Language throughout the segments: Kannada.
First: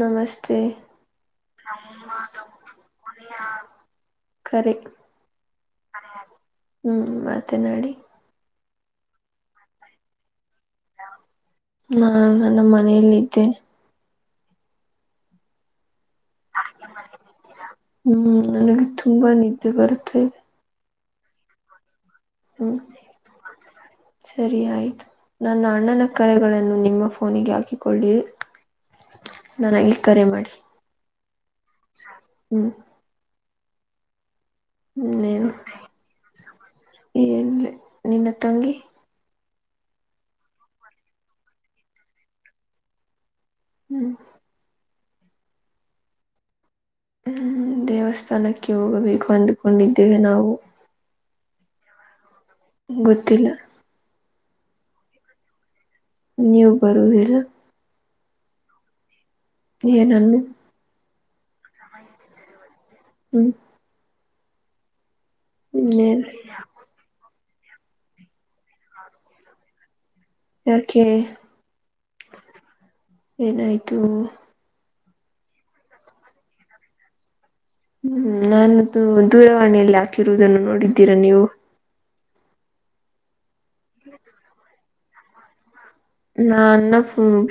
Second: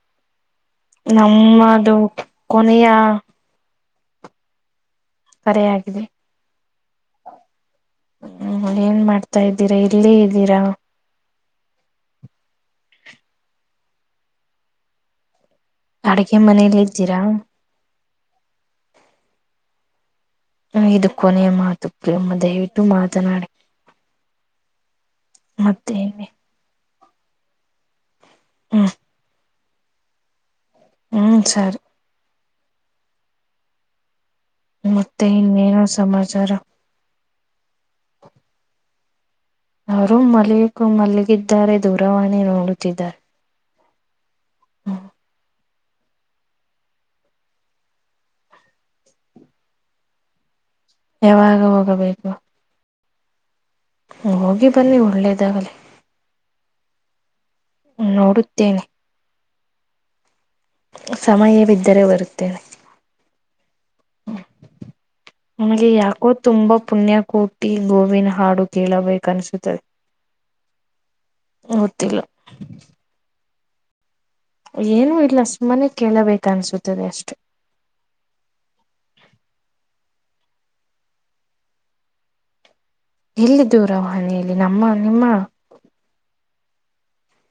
ನಮಸ್ತೆ [inaudible] ನಮ್ಮದು ಕೊನೆಯ ಕರೆ ಕರೆ ಆಗಿದೆ ಹ್ಮ್ ಮತ್ತೆ ನಡಿ ಹ್ಮ್ ಏನ್ ಮಾಡ್ತಾ ಇದ್ದೀರಾ ಇಲ್ಲೇ ಇದ್ದೀರಾ. ನಾ ನನ್ನ ಮನೆಯಲ್ಲಿದ್ದೇನೆ ಅಡಗೆ ಮನೇಲಿ ಇದ್ದೀರಾ. ಹ್ಮ್ ನನಗೆ ತುಂಬಾ ನಿದ್ದೆ ಬರುತ್ತೆಇದೆ. ಇದು ಕೊನೆಯ ಮಾತು ಪ್ರೇಮ ಹ್ಮ್ ದಯವಿಟ್ಟು ಮಾತನಾಡಿ. ಸರಿ ಆಯಿತು ನನ್ನ ಮತ್ತೆ ಅಣ್ಣನ ಕರೆಗಳನ್ನು ನಿಮ್ಮ ಫೋನಿಗೆ ಹಾಕಿಕೊಳ್ಳಿ. ಹ್ಮ್ ನನಗೆ ಕರೆ ಮಾಡಿ ಹ್ಮ್ ಸರಿ ಹ್ಮ್ ಮತ್ತೆ ಇನ್ನೇನೋ ಸಮಾಚಾರ ಏನ್ ಇಲ್ಲೇ ನಿನ್ನ ತಂಗಿ ಅವರು ಮಲಿ ಮಲ್ಲಿಗಿದ್ದಾರೆ ದೂರವಾಣಿ ನೋಡುತ್ತಿದ್ದಾರೆ. ಹ್ಮ್ ಹ್ಮ್ ದೇವಸ್ಥಾನಕ್ಕೆ ಹೋಗಬೇಕು ಅಂದ್ಕೊಂಡಿದ್ದೇವೆ ನಾವು. ಯಾವಾಗ ಹೋಗಬೇಕು. ಗೊತ್ತಿಲ್ಲ ಹೋಗಿ ಬನ್ನಿ ಒಳ್ಳೇದಾಗಲಿ. ನೀವು ಬರುದಿಲ್ಲ ನೋಡುತ್ತೇನೆ. ಏನನ್ನು ಸಮಯವಿದ್ದರೆ ಬರುತ್ತೇನೆ. ಹ್ಮ್ ನಿಮ್ಗೆ ಇನ್ನೇನು ಯಾಕೋ ತುಂಬಾ ಪುಣ್ಯ ಕೂ ಟಿ ಗೋವಿನ್ ಹಾಡು ಕೇಳಬೇಕ ಅನ್ನಿಸುತ್ತಿದೆ. ಯಾಕೆ ಗೊತ್ತಿಲ್ಲ ಏನಾಯ್ತು ಏನು ಇಲ್ಲ ಸುಮ್ಮನೆ ಕೇಳಬೇಕ ಅನ್ಸುತ್ತದೆ ಅಷ್ಟೆ ಹ್ಮ್ ನಾನದು ದೂರವಾಣಿಯಲ್ಲಿ ಹಾಕಿರುವುದನ್ನು ನೋಡಿದ್ದೀರಾ ನೀವು ಎಲ್ಲಿ ದೂರವಾಣಿಯಲ್ಲಿ ನಮ್ಮ ನಿಮ್ಮ ನಾ ಅನ್ನ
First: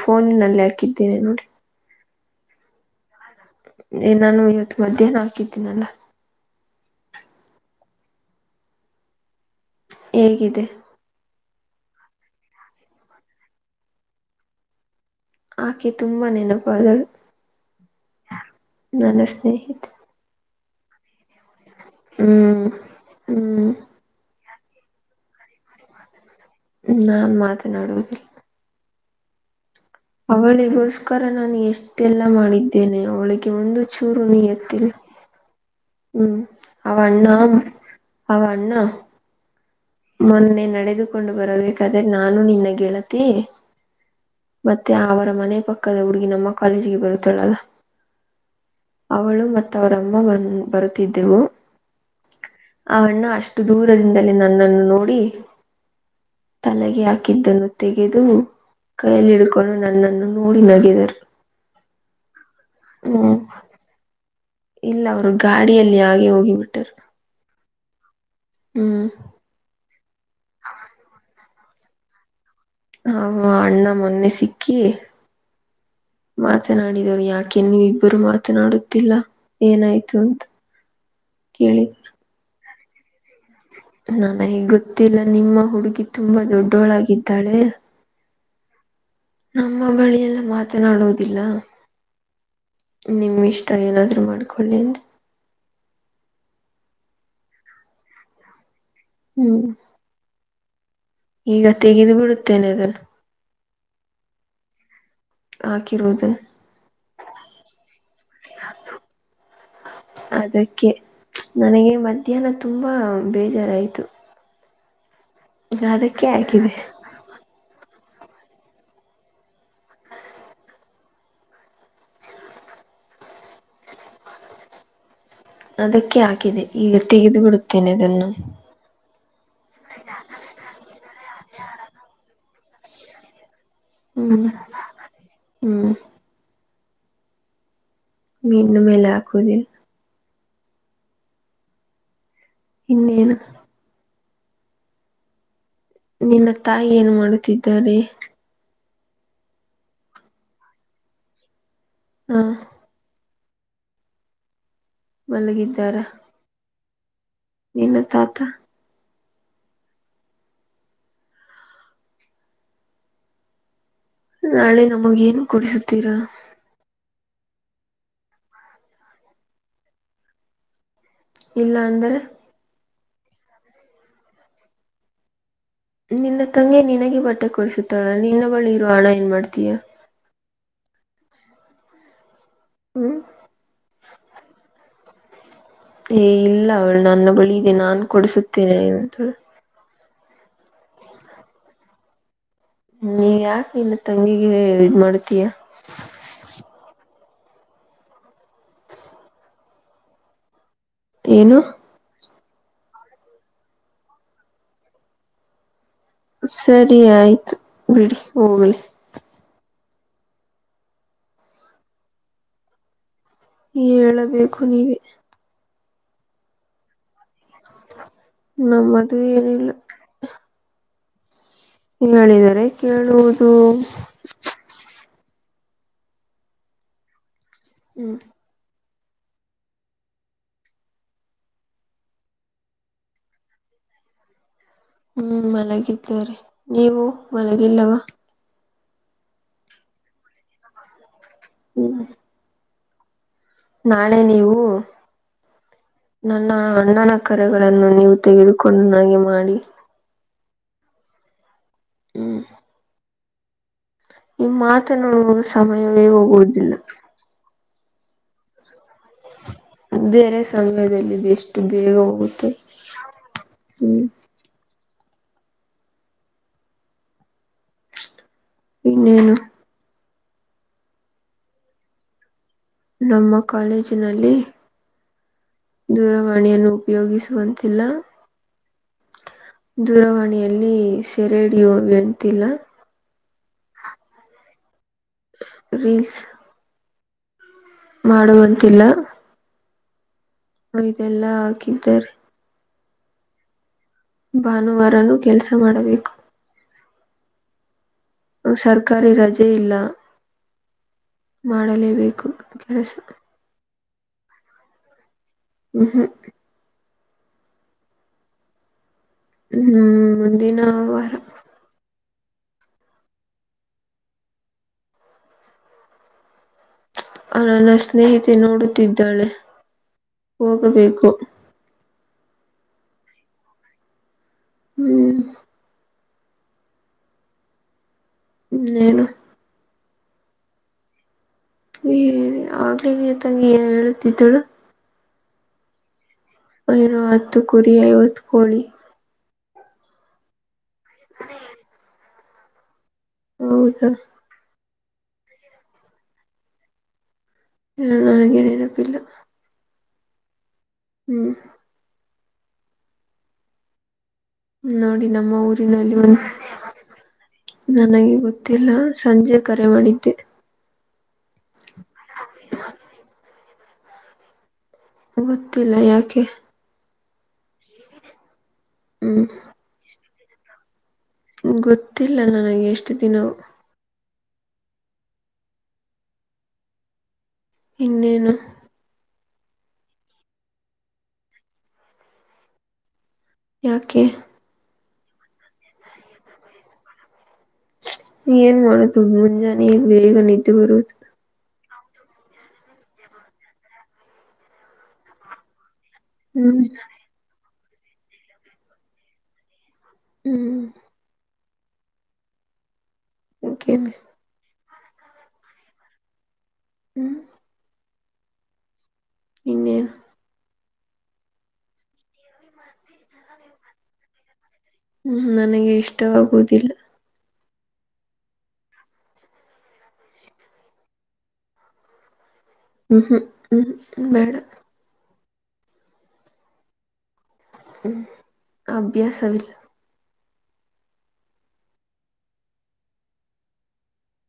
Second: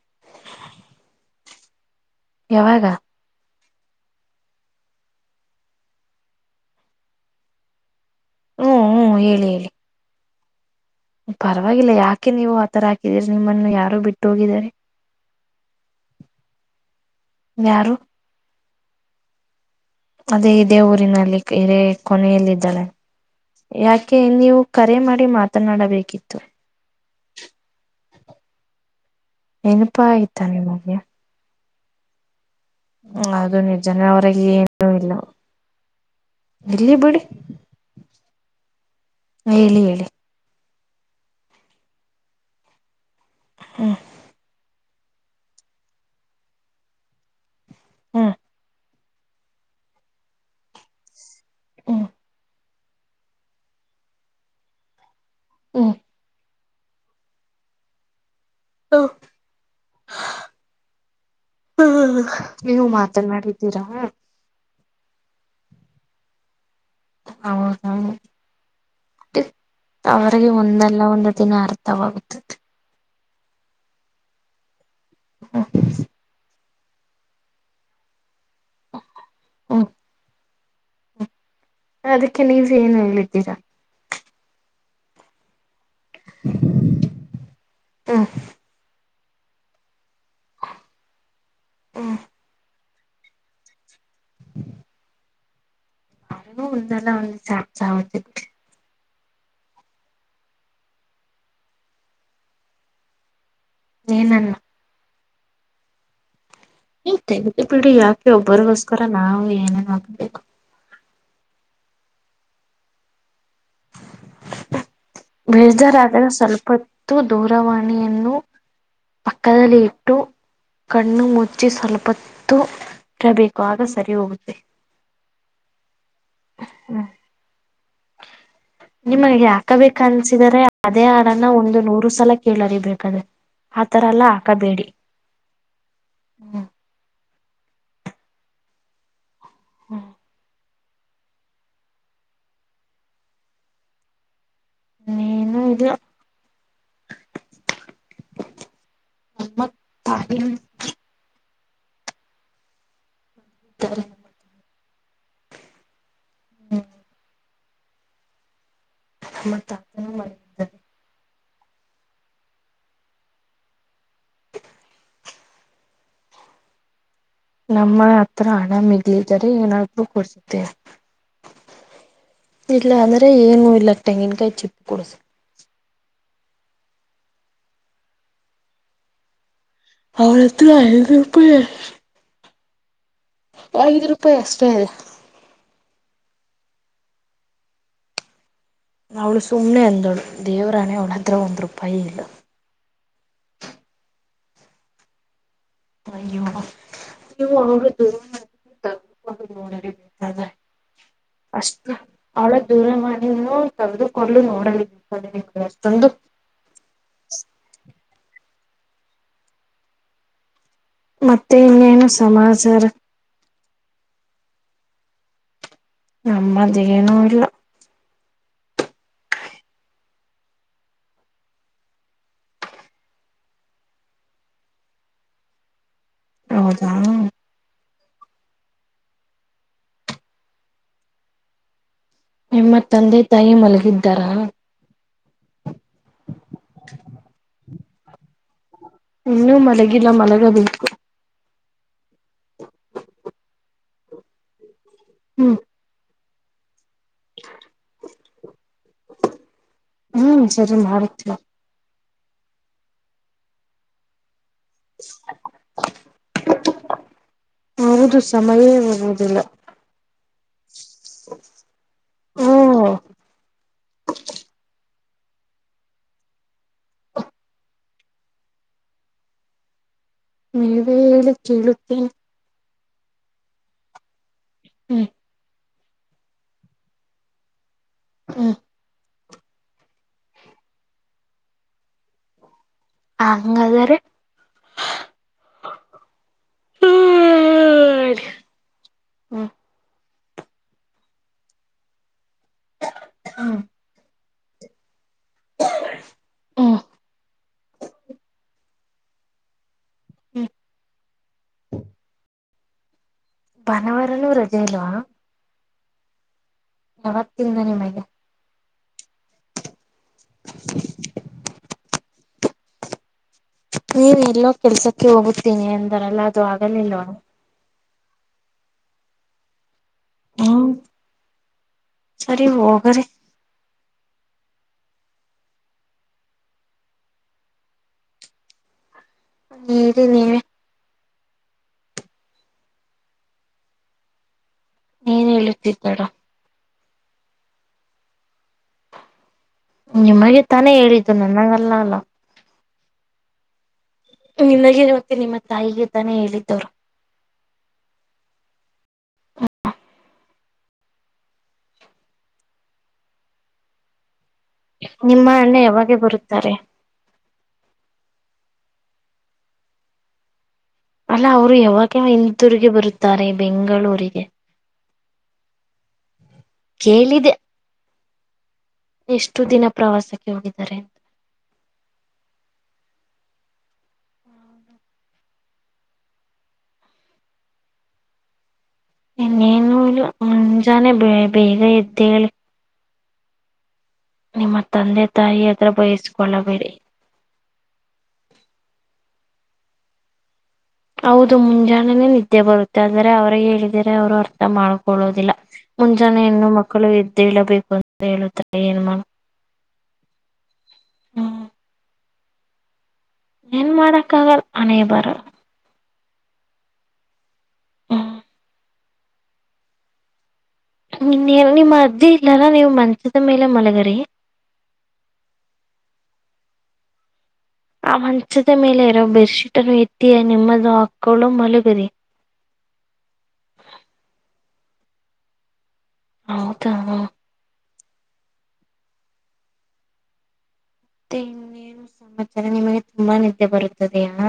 ಫೋನ್ನಲ್ಲಿ ಹಾಕಿದ್ದೇನೆ ನೋಡಿ ಯಾವಾಗ ನಾನು ಇವತ್ತು ಮಧ್ಯಾಹ್ನ ಹಾಕಿದ್ದೀನಲ್ಲಾ ಹ್ಮ್ ಹ್ಮ್ ಹೇಳಿ ಹೇಳಿ ಹೇಗಿದೆ ಪರವಾಗಿಲ್ಲ ಯಾಕೆ ನೀವು ಆತರ ಹಾಕಿದೀರಿ ನಿಮ್ಮನ್ನು ಯಾರು ಬಿಟ್ಟೋಗಿದ್ದಾರೆ ಆಕೆ ತುಂಬಾ ನೆನಪಾದರು ಯಾರು ನನ್ನ ಸ್ನೇಹಿತ ಅದೇ ಇದೇ ಊರಿನಲ್ಲಿ ಹಿರೇ ಕೊನೆಯೆಯಲ್ಲಿ ಹ್ಮ್ ಇದ್ದಾಳೆ ಹ್ಮ್ ಯಾಕೆ ನೀವು ಕರೆ ಮಾಡಿ ಮಾತನಾಡಬೇಕಿತ್ತು ನಾನ್ ಮಾತನಾಡುವುದಿಲ್ಲ ನೆನಪಾಯ ಅವಳಿಗೋಸ್ಕರ ನಾನು ಎಷ್ಟೆಲ್ಲ ಮಾಡಿದ್ದೇನೆ ಅವಳಿಗೆ ಅದು ಒಂದು ನಿಜಾನೇ ಚೂರು ಅವರಿಗೆ ಏನೂ ನೀಯತ್ತಿಲ್ಲ ಇಲ್ಲ ಹ್ಮ್ ಇಲ್ಲಿ ಬಿಡಿ ಅವಣ್ಣ ಅವಣ್ಣ ಹೇಳಿ ಹೇಳಿ ಮೊನ್ನೆ ನಡೆದುಕೊಂಡು ಬರಬೇಕಾದ್ರೆ ನಾನು ನಿನ್ನ ಗೆಳತಿ ಮತ್ ಹ್ಮ್ ಮತ್ತೆ ಅವರ ಮನೆ ಪಕ್ಕದ ಹುಡುಗಿ ನಮ್ಮ ಕಾಲೇಜಿಗೆ ಬರುತ್ತಳಲ್ಲ ಹ್ಮ್ ಅವಳು ಮತ್ ಅವರಮ್ಮ ಬಂದ ಬರುತ್ತಿದ್ದೆವು ಹ್ಮ್ ಅವಣ್ಣ ಅಷ್ಟು ದೂರದಿಂದಲೇ ನನ್ನನ್ನು ನೋಡಿ ಹ್ಮ್ ತಲೆಗೆ ಹಾಕಿದ್ದನ್ನು ತೆಗೆದು ಕೈಯಲ್ಲಿಡ್ಕೊಂಡು ನನ್ನನ್ನು ನೋಡಿ ನಗೆದರು ಹ ನೀವು ಹ್ಮ್ ಮಾತಾನಾಡಿದ್ದೀರಾ ಇಲ್ಲ ಅವರು ಗಾಡಿಯಲ್ಲಿ ಆಗೆ ಹೋಗಿಬಿಟ್ಟರು ಹ ಹಾ ಹ್ಮ್ ಅವರಿಗೆ ಒಂದಲ್ಲ ಒಂದು ದಿನ ಅರ್ಥವಾಗುತ್ತದೆ ಹ ಅಣ್ಣ ಮೊನ್ನೆ ಸಿಕ್ಕಿ ಹಾ ಮಾತನಾಡಿದರು ಯಾಕೆ ನೀವು ಇಬ್ಬರು ಮಾತನಾಡುತ್ತಿಲ್ಲ ಹ್ಮ್ ಏನಾಯ್ತು ಅಂತ ಕೇಳಿ ಅದಕ್ಕೆ ನೀವ್ ಏನು ಹೇಳಿದ್ದೀರಾ ನನಗೆ ಗೊತ್ತಿಲ್ಲ ನಿಮ್ಮ ಹುಡುಗಿ ತುಂಬಾ ದೊಡ್ಡೋಳಾಗಿದ್ದಾಳೆ ಹ ನಮ್ಮ ಬಳಿಯೆಲ್ಲ ಮಾತನಾಡುವುದಿಲ್ಲ ಹಾ ನಿಮ್ಮಿಷ್ಟ ಏನಾದರೂ ಮಾಡ್ಕೊಳ್ಳಿ ಅಂದೆ ಒಂದೆಲ್ಲ ಒಂದ್ ಶಾಿ [unintelligible] ಹ್ಮ್ ಈಗ ತೆಗೆದು ಬಿಡುತ್ತೇನೆ ಅದನ್ನ ಏನನ್ನ ಹಾಕಿರುವುದನ್ನ ಇ ತೆಗೆದು ಬಿಡಿ ಯಾಕೆ ಒಬ್ಬರಿಗೋಸ್ಕರ ನಾವು ಏನೇನ್ ಮಾಡ್ಬೇಕು ಅದಕ್ಕೆ ನನಗೆ ಮಧ್ಯಾಹ್ನ ತುಂಬಾ ಬೇಜಾರಾಯ್ತು ಬೇಜಾರಾದಗ ಹಾಕಿದೆ ಸ್ವಲ್ಪತ್ತು ದೂರವಾಣಿಯನ್ನು ಪಕ್ಕದಲ್ಲಿ ಇಟ್ಟು ಕಣ್ಣು ಮುಚ್ಚಿ ಸ್ವಲ್ಪತ್ತು ಇರಬೇಕು ಆಗ ಸರಿ ಹೋಗುತ್ತೆ ಅದಕ್ಕೆ ಹಾಕಿದೆ ಈಗ ಹ್ಮ್ ತೆಗೆದು ಬಿಡುತ್ತೇನೆ ಅದನ್ನು ನಿಮಗೆ ಹಾಕಬೇಕ ಅನ್ಸಿದರೆ ಅದೇ ಹಾಡನ್ನ ಒಂದು ನೂರು ಸಲ ಕೇಳರಿ ಬೇಕಾದರೆ ಆತರ ಅಲ್ಲಾ ಹ್ಮ್ ಹಾಕಬೇಡಿ ಹ್ಮ್ ಹ್ಮ ಮೀನ್ನು ಮೇಲೆ ಹಾಕುವುದಿಲ್ಲ ಹ್ಮ ಇನ್ನೇನು ನೀನು ಇದಿಯಾ. ನಿನ್ನ ತಾಯಿ ಏನ್ ಮಾಡುತ್ತಿದ್ದಾರೆ. [inaudible] ಹಾ ತ್ತಾರೆ. ಮಲಗಿದ್ದಾರಾ. ನಿನ್ನ ತಾತ. ಮತ್ತ ಆಮೇಲ್ ಮಾಡ. ನಾಳೆ ನಮಗ ಏನ್ ಕುಡಿಸ. ತ್ತೀರಾ. ನಮ್ಮ ಹತ್ರ ಹಣ ಮಿಗ್ಲಿದರೆ ಏನಾದರು ಕೊಡಸತೆ. ಇಲ್ಲ ಅಂದರೆ. ಇಲ್ಲ ಅಂದ್ರೆ ಏನು ಇಲ್ಲ ತೆಂಗಿನಕಾಯಿ ಚಿಪ್ಪ ಕೊಡಸತಿನಿ. ನಿನ್ನ ತಂಗಿ ನಿನಗೆ ಬಟ್ಟೆ ಕೊಡಿಸುತ್ತಾಳ ನಿನ್ನ ಬಳಿ ಇರುವ ಹಣ ಏನ್ ಮಾಡ್ತೀಯಾ. ಅವಳತ್ರ ಐದ ರೂಪೇ ಎಷ್ಟ. ಹ್ಮ್. ಐದು ರೂಪಾಯಿ ಅಷ್ಟೇ. ಏ ಇಲ್ಲ ಅವಳು ನನ್ನ ಬಳಿ ಇದೆ ನಾನ ಕೊಡಿಸುತ್ತೇನೆ. ಅಂತಾಳೆ ಅವಳು ಸುಮ್ನೆ ಅಂದಳು ದೇವರಾಣೇ ಅವಳತ್ರ ಒಂದ್ ರೂಪಾಯಿ ಇಲ್ಲ. ನೀವ್ ಯಾಕ ಇನ್ನು ತಂಗಿಗೆ ಇದ ಮಾಡ್ತೀಯಾ. ಅಯ್ಯೋ ನೀವು [inaudible] ಏನು ಅಷ್ಟು. ಅವಳ ದೂರವಾಣಿಯನ್ನು ತೆಗೆದುಕೊಂಡ ನೋಡಲು ಅಷ್ಟೊಂದು. ಸರಿ ಆಯ್ತು ಬಿಡಿ ಹೋಗಲಿ. ಮತ್ತೆ ಏನು ಸಮಾಚಾರ. ಹೇಳಬೇಕು ನೀವೇ. ನಮ್ಮದೇನೂ ಇಲ್ಲ. ನಮ್ಮದು ಏನಿಲ್ಲ. ನಡೆದೆರೆ ಕೇಳುವುದು. ಹೌದಾ. ಹ್ಮ್ ನಿಮ್ಮ ತಂದೆ ತಾಯಿ ಮಲಗಿದ್ದಾರಾ. ಹ್ಮ್ ಮಲಗಿದ್ದರೆ ನೀವು ಮಲಗಿಲ್ಲವ. ಇನ್ನು ಮಲಗಿಲ್ಲ ಮಲಗ ಬೇಕು. ಹ್ಮ್. [inaudible] ನಾಳೆ ನೀವು. ಹ್ಮ್. ನನ್ನ ಅಣ್ಣನ ಕರೆಗಳನ್ನು ನೀವು ತೆಗೆದುಕೊಂಡು ನನಗೆ ಮಾಡಿ. ಹ್ಮ್ ಸರಿ ಮಾಡುತೆನಿ. ಹ್ಮ್. ಈ ಮಾತನಾಡುವಾಗ ಸಮಯವೇ ಹೋಗುವುದಿಲ್ಲ. ಹೌದು ಸಮಯವೇ ಹೋಗುವದಿಲ್ಲ. ಬೇರೆ ಸಮಯದಲ್ಲಿ ಬೆಷ್ಟು ಬೇಗ ಓ ಹೋಗುತ್ತೆ ಹ್ಮ್. ಇನ್ನೇನು. ನಿವೇ ಹೇಳಿ ಕೇಳುತ್ತೇ. ನಮ್ಮ ಕಾಲೇಜಿನಲ್ಲಿ. ಹ್ಮ್ ದೂರವಾಣಿಯನ್ನು ಉಪಯೋಗಿಸುವಂತಿಲ್ಲ. ಹಾ ದೂರವಾಣಿಯಲ್ಲಿ ಸೆರೆಡಿಯೋ ಎಂತಿಲ್ಲ. ಹಂಗಾದರೆ. ರಿಲ್ಸ್ ಮಾಡುವಂತಿಲ್ಲ. ಹ್ಮ್ ಇದೆಲ್ಲಾ ಹಾಕಿದ್ದಾರೆ. ಹ್ಮ್ ಭಾನುವಾರನು ಕೆಲಸ ಮಾಡಬೇಕು. ಹ್ಮ್ ಸರ್ಕಾರಿ ರಜೆ ಇಲ್ಲ ಹ್ಮ್ ಮಾಡಲೇಬೇಕು ಕೆಲಸ. ಭಾನವಾರನುೂ ರಜೆ ಇಲ್ವಾ. ಹ್ಮ ಹ್ಮ. [unintelligible] ವತ್ತಿಂದ ನಿಮಗೆ. ಹ್ಮ್ ಮುಂದಿನ ವಾರ. ನೀವ್ ಎಲ್ಲೋ ಕೆಲ್ಸಕ್ಕೆ ಹೋಗುತ್ತೀನಿ ಎಂದಾರಲ್ಲ ಅದು ಆಗಲಿಲ್ವ. ಆ ನನ್ನ ಸ್ನೇಹಿತೆ ನೋಡುತ್ತಿದ್ದಾಳೆ ಹ್ಮ್ ಹೋಗಬೇಕು. ಸರಿ ಹೋಗ್ರೀ. ಹ್ಮ್ ಇನ್ನೇನು ಹೇಳಿ ನೀವೇ. ಹ ಆಗ್ಲ ನೀ ತಂಗಿ ಏನ್ ಹೇಳುತ್ತಿದ್ದಳು. ಏನ್ ಹೇಳುತ್ತಿದ್ದರು. ಎನು ಹತ್ತು ಕುರಿ ಐವತ್ತು ಕೋಳಿ. ನಿಮಗೆ ತಾನೇ ಹೇಳಿದ್ದು ನನ್ನಗಲ್ಲ ಅಲ್ಲ. ಹೌದಾ ನಿನಗೆ ಮತ್ತೆ ನಿಮ್ಮ ತಾಯಿಗೆ ತಾನೇ ಹೇಳಿದ್ದವ್ರು. ನನಗೇನೇನಪ್ಪಿಲ್ಲ. ಹ್ಮ್ ನೋಡಿ ನಿಮ್ಮ ನಮ್ಮ ಅಣ್ಣ ಊರಿನಲ್ಲಿ ಯಾವಾಗ ಒಂದು. ಬರುತ್ತಾರೆ [unintelligible] ನನಗೆ ಗೊತ್ತಿಲ್ಲ ಸಂಜೆ ಕರೆ ಮಾಡಿದ್ದೆ. ಅಲ್ಲ ಅವ್ರು ಯಾವಗ ಇಂತೂರಿಗೆ ಬರುತ್ತಾರೆ ಬೆಂಗಳೂರಿಗೆ. ಗೊತ್ತಿಲ್ಲ ಯಾಕೆ. ಕೇಳಿದೆೆ ಹ್ಮ್ ಎಷ್ಟು ದಿನ ಪ್ರವಾಸಕ್ಕೆ ಹೋಗಿದ್ದಾರೆ. ಗೊತ್ತಿಲ್ಲ ನನಗೆ ಎಷ್ಟು ದಿನವ. ಇನ್ನೇನು ಇನ್ನೇನು ಮುಂಜಾನೆ ಬ ಬೇಗ ಹೆದ್ದೇಳಿ. ಯಾಕೆ ನಿಮ್ಮ ತಂದೆ ತಾಯಿ ಹತ್ರ ಬಯಸ್ಕೊಳ್ಳಬೇಡಿ. ಏನ್ ಮಾಡುದು ಮುಂಜಾನೆ ಬೇಗ ನಿದ್ದೆ ಬರುದು ಹೌದು ಮುಂಜಾನೆನೆೇ ನಿದ್ದೆ ಬರುತ್ತೆ ಆದ್ರೆ ಅವ್ರಿಗೆ ಹೇಳಿದರೆ ಅವ್ರು ಅರ್ಥ ಮಾಡ್ಕೊಳ್ಳೋದಿಲ್ಲ. ಮುಂಜಾನೆ ಹೆಣ್ಣು ಹ್ಮ್ ಮಕ್ಕಳು ಎದ್ದಳಬೇಕು ಅಂತ ಹೇಳುತ್ತಾರೆ ಏನ್ ಮಾಡ ಹ್ಮ್ ಹ್ಮ್ ಏನ್ ಓಕೆ ಮಾಡಕ್ಕ ಆಗಲ್ಲ ಹಣೆ ಬರ. ಹ್ಮ್ ಹ್ಮ್ ಇನ್ನೇನು ನಿನ್ನೇನು ನಿಮ್ಮ ಅಜ್ಜಿ ಇಲ್ಲಲ್ಲ ನೀವು ಮಂಚದ ಮೇಲೆ ಮಲಗರಿ ಹ್ಮ್ ನನಗೆ ಇಷ್ಟವಾಗುವುದಿಲ್ಲ. ಆ ಮಂಚದ ಮೇಲೆ ಇರೋ ಬೆಡ್ ಶೀಟ್ ಅನ್ನು ಎತ್ತಿ ನಿಮ್ಮದು ಹಾಕೊಂಡು ಮಲಗರಿ ಹ್ಞ ಹ್ಞೂ ಹ್ ಬೇಡ ಹೌದಾ ಮತ್ತೆ ಹ್ಮ್ ಅಭ್ಯಾಸವಿಲ್ಲ. ಮತ್ತೆ ಇನ್ನೇರು ಸಮಾಚಾರ ನಿಮಗೆ ತುಂಬಾ ನಿದ್ದೆ ಬರುತ್ತದೆಯಲ್ಲ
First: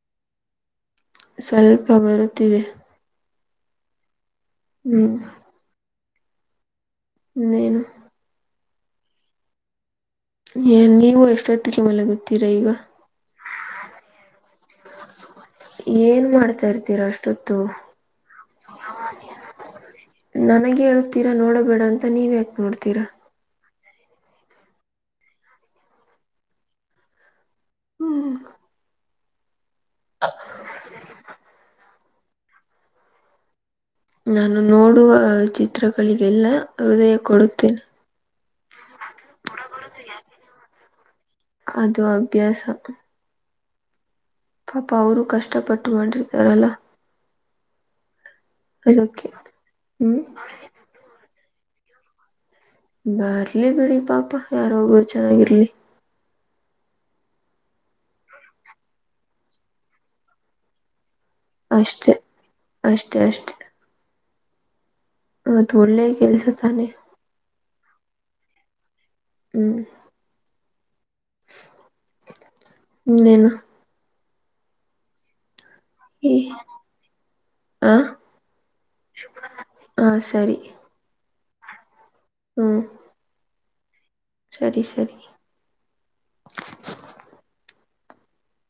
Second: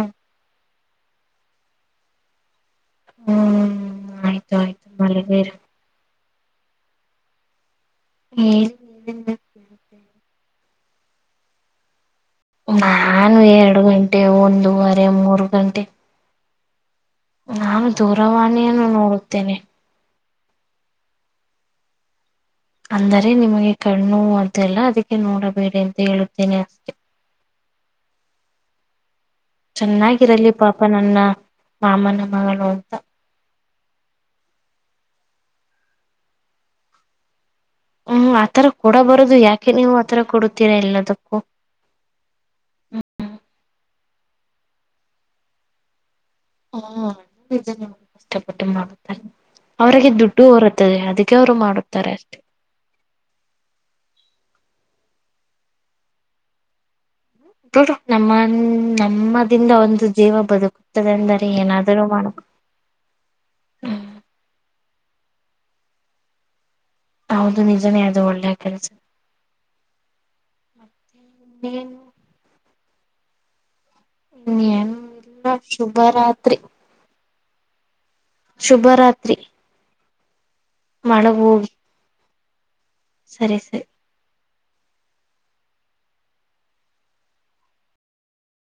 ಸ್ವಲ್ಪ ಬರುತ್ತಿದೆ. ಹ್ಮ್ ಆಯ್ತು ಆಯ್ತು ಹ್ಮ್, ಮಲಗಿರಿ ಇನ್ನೇನು. ಹ್ಮ ಏ ನೀವು ಎಷ್ಟೊತ್ತುಗೇ ಮಲಗುದು ನಾನು ಎರಡು ಗಂಟೆ, ಒಂದೂವರೆ, ಮೂರು ಗಂಟೆ, ಏನ್ ಮಾಡ್ತಾ ಇರ್ತೀರಾ ಅಷ್ಟು ಹೊತ್ ನಾನು ದೂರವಾಣಿಯನ್ನು ನೋಡುತ್ತೇನೆ. ನನಗೆ ಹೇಳುತ್ತೀರಾ ನೋಡಬೇಡ ಅಂತ ನೀವ್ ಯಾಕೆ ನೋಡ್ತೀರ ಅಂದರೆ ನಿಮಗೆ ಕಣ್ಣುನೋವ್ ಅದೆಲ್ಲ ಅದಕ್ಕೆ ನೋಡಬೇಡಿ ಅಂತ ಹೇಳುತ್ತೇನೆ ಅಷ್ಟೇ ಹ್ಮ್ ಚೆನ್ನಾಗಿರಲಿ ಪಾಪ ನನ್ನ ಮಾಮನ ಮಗಳು ಅಂತ. ನಾನು ನೋಡುವ ಚಿತ್ರಗಳಿಗೆಲ್ಲ ಹೃದಯ ಕೊಡುತ್ತೇನೆ. ಹ್ಮ್ ಆತರ ಕೊಡ ಬರದು ಯಾಕೆ ನೀವು ಆತರ ಕೊಡುತ್ತೀರಾ ಎಲ್ಲದಕ್ಕೂ ಅದು ಅಭ್ಯಾಸ. ಪಾಪ ಅವರು ಕಷ್ಟಪಟ್ಟು ಮಾಡೊಂಡಿರ್ತಾರಲ್ಲ. ಹಾ ನಿಜಾ ನಿಜಾ ಕಷ್ಟಪಟ್ಟು ಮಾಡುತ್ತಾರೆ ಅದಕ್ಕೆ. ಅವ್ರರಿಗೆ ಹ್ಮ್, ದುಡ್ಡು ಹೊರುತ್ತದೆ ಅದಕ್ಕೆ ಅವ್ರು ಮಾಡುತ್ತಾರೆ ಅಷ್ಟೆ. ಬರ್ಲಿ ಬಿಡಿ ಪಾಪ ಯಾರೊ ಒಬ್ಬರು ಚೆನ್ನಾಗಿರ್ಲಿ ನಮ್ಮ ನಮ್ಮದಿಂದ ಒಂದು ಜೀವ ಬದುಕುತ್ತದೆ ಅಂದರೆ ಏನಾದರು ಅಷ್ಟೇ, ಮಾಡಕು ಅಷ್ಟೇ.. ಅಷ್ಟೇ.. ಮತ್ ಒಳ್ಳೆಯ ಕೆಲ್ಸ ತಾನೆ ಹೌದು ನಿಜನೇ ಅದು ಒಳ್ಳೆ ಕೆಲ್ಸ ಹ್ಮ ಹ್ಮ ಇನ್ನೇನು ಹನ್ [inaudible] ಹ್ಮ ಹಾ ಶುಭರಾತ್ರಿ. ಹಾ ಸರಿ. ಮಾಡಮ್ಮು ಹ್ಮ್ ಸರಿ ಸರಿ ಸರಿ ಸರಿ